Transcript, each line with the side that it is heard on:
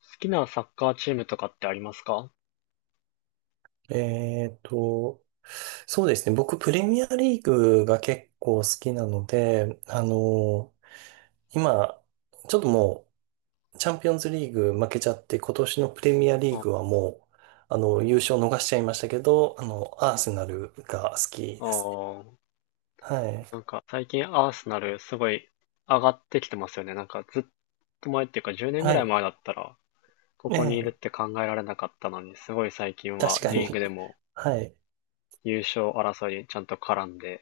left: 好きなサッカーチームとかってありますか？
right: えーと、そうですね。僕、プレミアリーグが結構好きなので、今、ちょっともう、チャンピオンズリーグ負けちゃって、今年のプレミアリー
left: あ
right: グはもう、優勝逃しちゃいましたけど、アーセナルが好き
left: あ
right: ですね。
left: ー、
right: はい。
left: なんか最近アーセナルすごい上がってきてますよね。なんかずっと前っていうか10年ぐ
right: は
left: らい
right: い。
left: 前だったらこ
right: え
left: こにいるっ
right: え、
left: て考えられなかったのに、すごい最近は
right: 確か
left: リーグ
right: に。
left: でも
right: はい。
left: 優勝争いにちゃんと絡んで。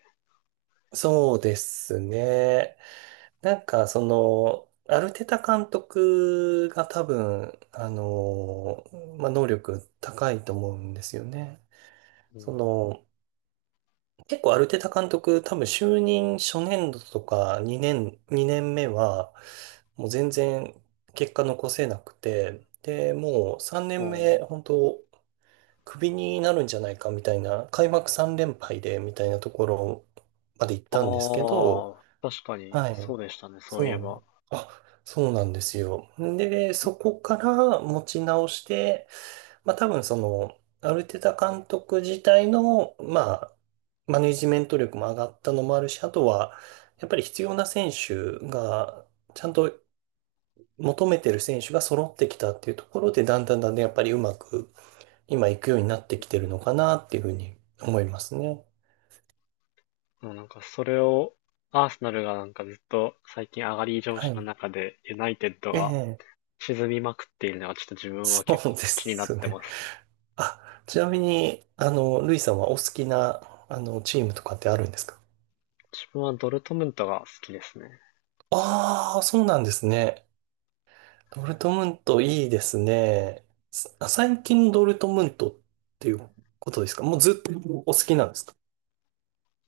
right: そうですね。アルテタ監督が多分、まあ、能力高いと思うんですよね。
left: う
right: そ
left: ん、
right: の、結構アルテタ監督、多分就任初年度とか2年目は、もう全然結果残せなくて、で、もう3
left: う
right: 年目、
left: ん。
right: 本当クビになるんじゃないかみたいな、開幕3連敗でみたいなところまで行ったんですけ
left: あ
right: ど、
left: あ、確かに
right: は
left: そ
right: い。
left: うでしたね、そ
right: そ
left: ういえ
right: う
left: ば。
right: なの。あ、そうなんですよ。で、そこから持ち直して、まあ多分その、アルテタ監督自体の、まあ、マネジメント力も上がったのもあるし、あとは、やっぱり必要な選手が、ちゃんと求めてる選手が揃ってきたっていうところで、だんだんだんだんやっぱりうまく今いくようになってきてる
left: うん。
right: のかなっていうふうに思いますね。
left: でもなんかそれをアーセナルがなんかずっと最近上がり調
right: は
left: 子の
right: い。
left: 中でユナイテッド
right: え
left: が
right: え、
left: 沈みまくっているのがちょっと自分
right: そ
left: は
right: う
left: 結
right: で
left: 構気になっ
right: す
left: て
right: ね。
left: ます。
right: あ、ちなみに、ルイさんはお好きな、チームとかってあるんですか？
left: 自分はドルトムントが好きですね。
right: ああー、そうなんですね。ドルトムントいいですね。最近のドルトムントっていうことですか？もうずっとお好きなんですか？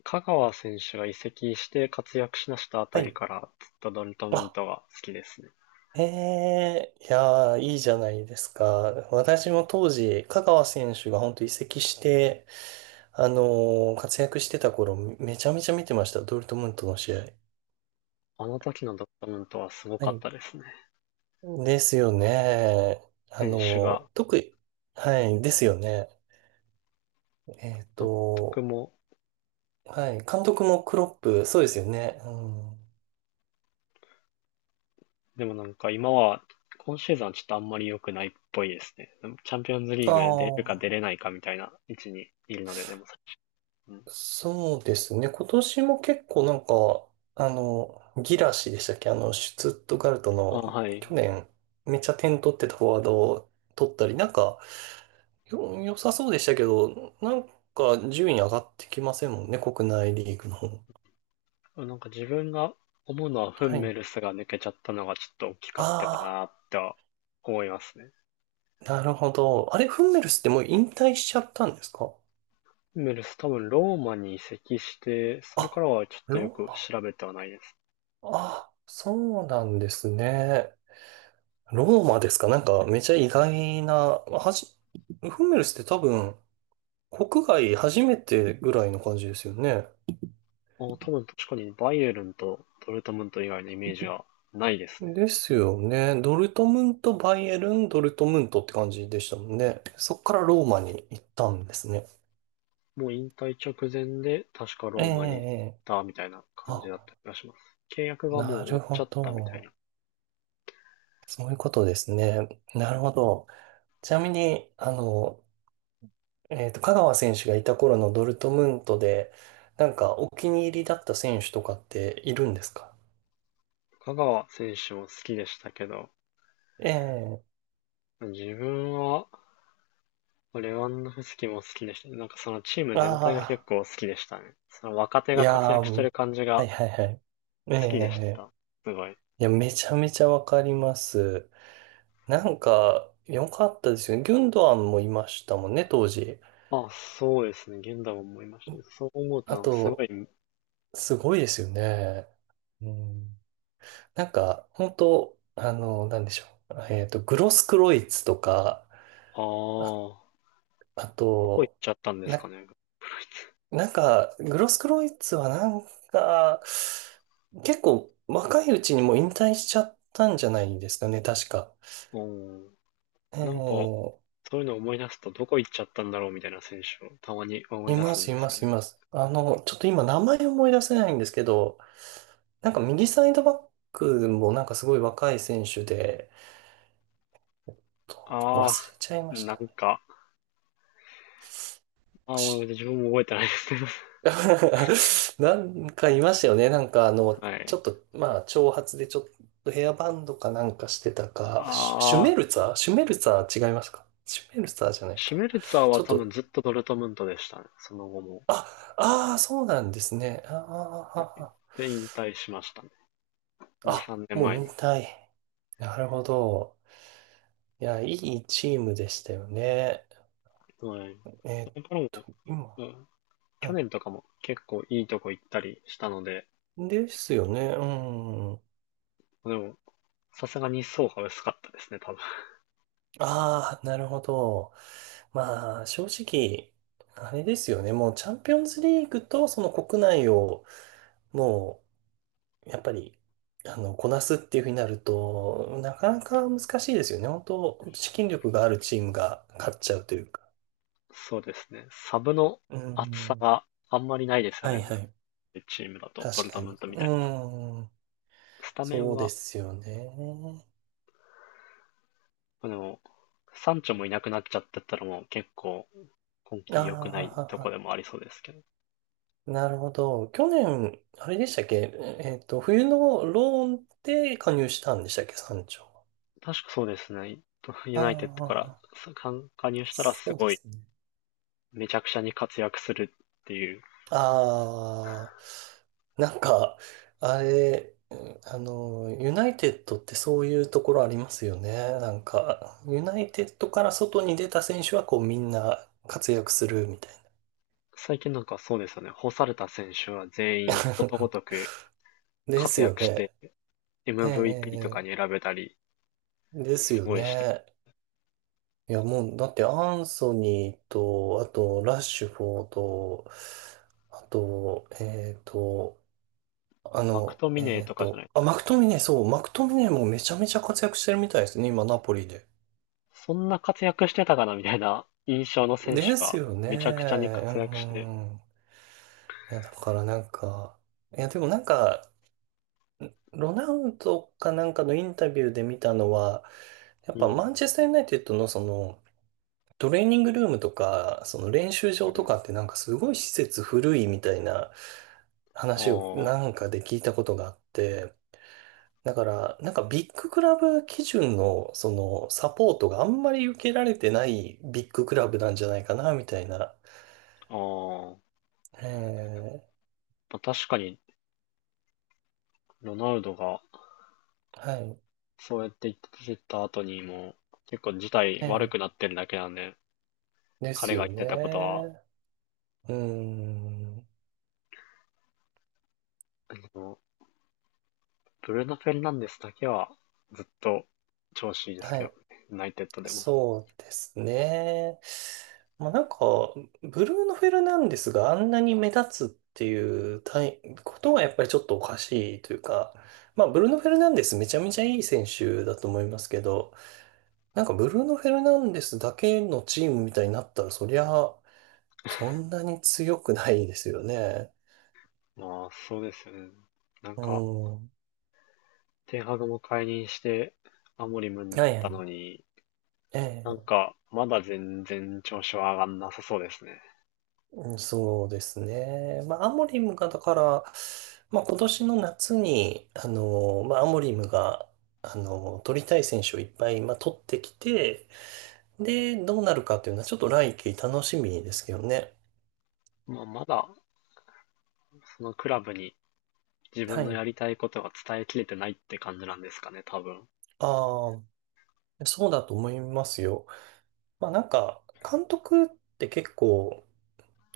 left: 香川選手が移籍して活躍しだしたあ
right: は
left: たり
right: い。
left: からずっとドルトムン
right: あ、
left: トが好きですね。
right: ええ、いやー、いいじゃないですか。私も当時、香川選手が本当移籍して、活躍してた頃、めちゃめちゃ見てました。ドルトムントの試合。
left: あの時のドルトムントはすご
right: は
left: かっ
right: い、
left: たですね。
right: ですよね。あ
left: 選手が、
right: の、特に、はい、ですよね。えっ
left: 監督
right: と、
left: も、
right: はい、監督もクロップ、そうですよね。うん、
left: でもなんか今シーズンはちょっとあんまり良くないっぽいですね。チャンピオンズリ
right: あ
left: ーグで出るか
right: あ、
left: 出れないかみたいな位置にいるので、でも、うん、
right: そうですね。今年も結構なんか、あの、ギラシでしたっけ？あの、シュツットガルト
left: あ、
right: の、
left: はい。
right: 去年、めっちゃ点取ってたフォワードを取ったり、なんか、良さそうでしたけど、なんか、順位上がってきませんもんね、国内リーグの方。
left: なんか自分が思うのはフ
right: は
left: ンメ
right: い。
left: ルスが抜けちゃったのがちょっと大きかったか
right: あ
left: な
right: あ。
left: っては思いますね。
right: なるほど。あれ、フンメルスってもう引退しちゃったんですか？
left: フンメルス多分ローマに移籍して、それから
right: あ、
left: はちょっとよ
right: ロー
left: く
right: マ。
left: 調べてはないです。
right: あ、そうなんですね。ローマですか？なんかめちゃ意外な、はじ、フンメルスって多分、国外初めてぐらいの感じですよね。
left: あ、多分確かにバイエルンとドルトムント以外のイメージがないですね。
right: ですよね。ドルトムント、バイエルン、ドルトムントって感じでしたもんね。そっからローマに行ったんですね。
left: もう引退直前で確か
right: ええ、
left: ローマに行っ
right: ええ、
left: たみたいな感じだっ
right: あ、
left: た気がします。契約がもう
right: な
left: 終わ
right: る
left: っちゃ
right: ほ
left: ったみたいな。
right: ど。そういうことですね。なるほど。ちなみに、香川選手がいた頃のドルトムントで、なんかお気に入りだった選手とかっているんですか？
left: 香川選手も好きでしたけど、
right: ええ、
left: 自分はレワンドフスキも好きでしたね。なんかそのチーム全体が結
right: ああ
left: 構好きでしたね。その若手
right: ー、い
left: が活
right: やー、
left: 躍
right: う
left: してる
right: ん、
left: 感じ
right: は
left: が
right: いはいはい。え
left: 好きでし
right: え、
left: た。すごい。
right: いや、めちゃめちゃわかります。なんか、良かったですよね。ギュンドアンもいましたもんね、当時。
left: あ、そうですね。現代も思いましたね。そう思うと
right: あ
left: なんかすごい、
right: と、すごいですよね。うん、なんか、本当あの、なんでしょう。えっと、グロスクロイツとか、あ、
left: ああ、
right: あ
left: どこ行っ
right: と、
left: ちゃったんですか
right: な、
left: ね。
right: なんか、グロスクロイツはなんか、結構若いうちにもう引退しちゃったんじゃないですかね、確か。
left: うん。なんか、
right: ええ、
left: そういうのを思い出すとどこ行っちゃったんだろうみたいな選手をたまに思い
right: い
left: 出
right: ま
left: すん
right: す、い
left: で
right: ま
left: すよ
right: す、い
left: ね。
right: ます。あの、ちょっと今名前思い出せないんですけど、なんか右サイドバックもなんかすごい若い選手で、忘
left: ああ、
right: れちゃいまし
left: な
right: たね。
left: んか、ああ、もう自分も覚えてないですけど。
right: なんかいましたよね。なんかあ の、
left: は
right: ちょ
left: い。
right: っと、まあ、長髪でちょっとヘアバンドかなんかしてた
left: あ
right: か、シュメル
left: あ。
right: ツァー、シュメルツァー違いますか？シュメルツァーじゃない
left: シュ
right: か。
left: メルツァーは
right: ちょっ
left: 多
right: と、
left: 分ずっとドルトムントでしたね。その後も。
right: あ、ああ、そうなんですね。
left: で、引退しましたね。
right: あ
left: 2、
right: あ
left: 3年
right: もう
left: 前
right: 引
left: に。
right: 退。なるほど。いや、いいチームでしたよね。
left: はい。
right: えー
left: そ
right: っ
left: れからも、
right: 今、
left: うん、
right: は
left: 去
right: い。
left: 年とかも結構いいとこ行ったりしたので、
right: ですよね。うん。
left: でも、さすがに層が薄かったですね、多分。
right: ああ、なるほど。まあ、正直、あれですよね。もうチャンピオンズリーグとその国内を、もう、やっぱり、あの、こなすっていうふうになると、なかなか難しいですよね。本当、資金力があるチームが勝っちゃうというか。
left: そうですね。サブの
right: う
left: 厚さ
right: ん。
left: があんまりないですよ
right: は
left: ね。
right: いはい。
left: チームだと、ド
right: 確
left: ルト
right: か
left: ムン
right: に。
left: トみたいな。
right: うん。
left: スタメン
right: そうで
left: は、
right: すよね。
left: でも、サンチョもいなくなっちゃってたらもう結構今
right: あ
left: 季良くない
right: あ、は
left: とこ
right: は、
left: でもありそうですけど。
right: なるほど。去年、あれでしたっけ？えっと、冬のローンで加入したんでしたっけ山頂は。
left: 確かそうですね。ユナイテッドから
right: あ
left: 加入
right: あ、
left: したらす
right: そうで
left: ごい
right: すね。
left: めちゃくちゃに活躍するっていう。
right: ああ、なんか、あれ、うん、あの、ユナイテッドってそういうところありますよね。なんか、ユナイテッドから外に出た選手はこうみんな活躍するみたい
left: 最近なんかそうですよね。干された選手は全員ことご
right: な。
left: とく
right: で
left: 活
right: すよ
left: 躍して、
right: ね。ええ、
left: MVP とか
right: ええ、
left: に選べたり、
right: です
left: す
right: よ
left: ごいして。
right: ね。いや、もう、だってアンソニーと、あと、ラッシュフォード、あと、
left: マクトミネーとかじゃない、
right: マクトミネ、そう、マクトミネもめちゃめちゃ活躍してるみたいですね、今、ナポリで。
left: そんな活躍してたかなみたいな印象の選手
right: です
left: が
right: よね。う
left: めちゃくちゃに活躍して。
right: んうん。いや、だからなんか、いや、でもなんか、ロナウドかなんかのインタビューで見たのは、やっ
left: う
right: ぱマン
left: ん。
right: チェスターユナイテッドのその、トレーニングルームとか、その練習
left: う
right: 場と
left: ん。
right: かってなんかすごい施設古いみたいな話を
left: あ
right: なんかで聞いたことがあって、だからなんかビッグクラブ基準のそのサポートがあんまり受けられてないビッグクラブなんじゃないかなみたいな。
left: あ、ああ。
right: ええ、
left: まあ確かに、ロナウドが
right: はい。
left: そうやって言ってた後にも、結構事態悪
right: ええ、
left: くなってるだけなんで、
right: です
left: 彼が
right: よ
left: 言ってたことは、
right: ね。うーん。
left: あのブルーノ・フェルナンデスだけはずっと調子いいです
right: は
left: けど、
right: い。
left: ユナイテッドでも。
right: そうですね。まあ、なんか、ブルーノ・フェルナンデスがあんなに目立つっていうたいことはやっぱりちょっとおかしいというか、まあ、ブルーノ・フェルナンデスめちゃめちゃいい選手だと思いますけど、なんかブルーノ・フェルナンデスだけのチームみたいになったら、そりゃ、そんなに強くないですよね。
left: まあ、そうですよね。なん
right: う
left: か、
right: ん。は
left: テンハグも解任して、アモリムにな
right: い
left: っ
right: は
left: た
right: い。
left: のに、な
right: え
left: ん
right: え、
left: か、まだ全然調子は上がんなさそうですね。
right: うん、そうですね。まあ、アモリムが、だから、まあ、今年の夏に、まあ、アモリムが、取りたい選手をいっぱい、まあ、取ってきて、で、どうなるかっていうのは、ちょっと来季楽しみですけどね。
left: まあ、まだ、そのクラブに自
right: は
left: 分の
right: い。
left: やりたいことが伝えきれてないって感じなんですかね、多分。
right: ああ、そうだと思いますよ。まあ、なんか、監督って結構、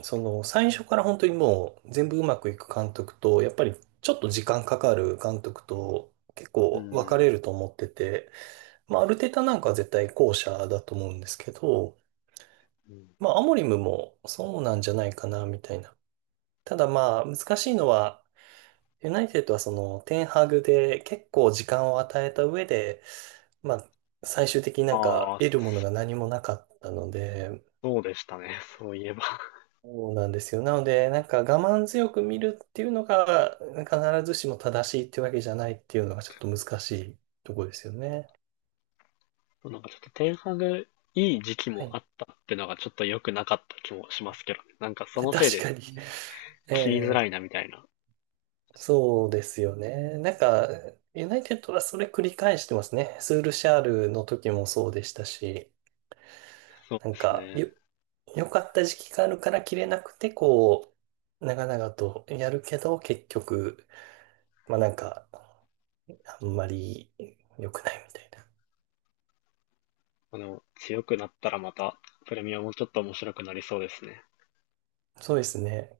right: その、最初から本当にもう、全部うまくいく監督と、やっぱり、ちょっと時間かかる監督と、結
left: う
right: 構分か
left: ん。
right: れると思ってて、まあ、アルテタなんかは絶対後者だと思うんですけど、
left: うん。
right: まあ、アモリムもそうなんじゃないかな、みたいな。ただまあ、難しいのは、ユナイテッドはその、テンハグで結構時間を与えた上で、まあ、最終的になんか
left: ああ、
right: 得るものが何もなかったので、
left: そうでしたね。そういえば。
right: そうなんですよ。なので、なんか我慢強く見るっていうのが、必ずしも正しいっていうわけじゃないっていうのがちょっと難しいところですよね。
left: なんかちょっとテンハグいい時期
right: は
left: もあ
right: い。
left: ったってのがちょっと良くなかった気もしますけどね。なんかそ
right: 確
left: のせいで
right: かに。え
left: 切りづらい
right: え、
left: なみたいな。
right: そうですよね。なんか、ユナイテッドはそれ繰り返してますね。スールシャールの時もそうでしたし、
left: そう
right: な
left: で
right: ん
left: す
right: か、
left: ね。
right: 良かった時期があるから切れなくて、こう、長々とやるけど、結局、まあなんか、あんまり良くないみたいな。
left: まあの、強くなったらまたプレミアもちょっと面白くなりそうですね。
right: そうですね。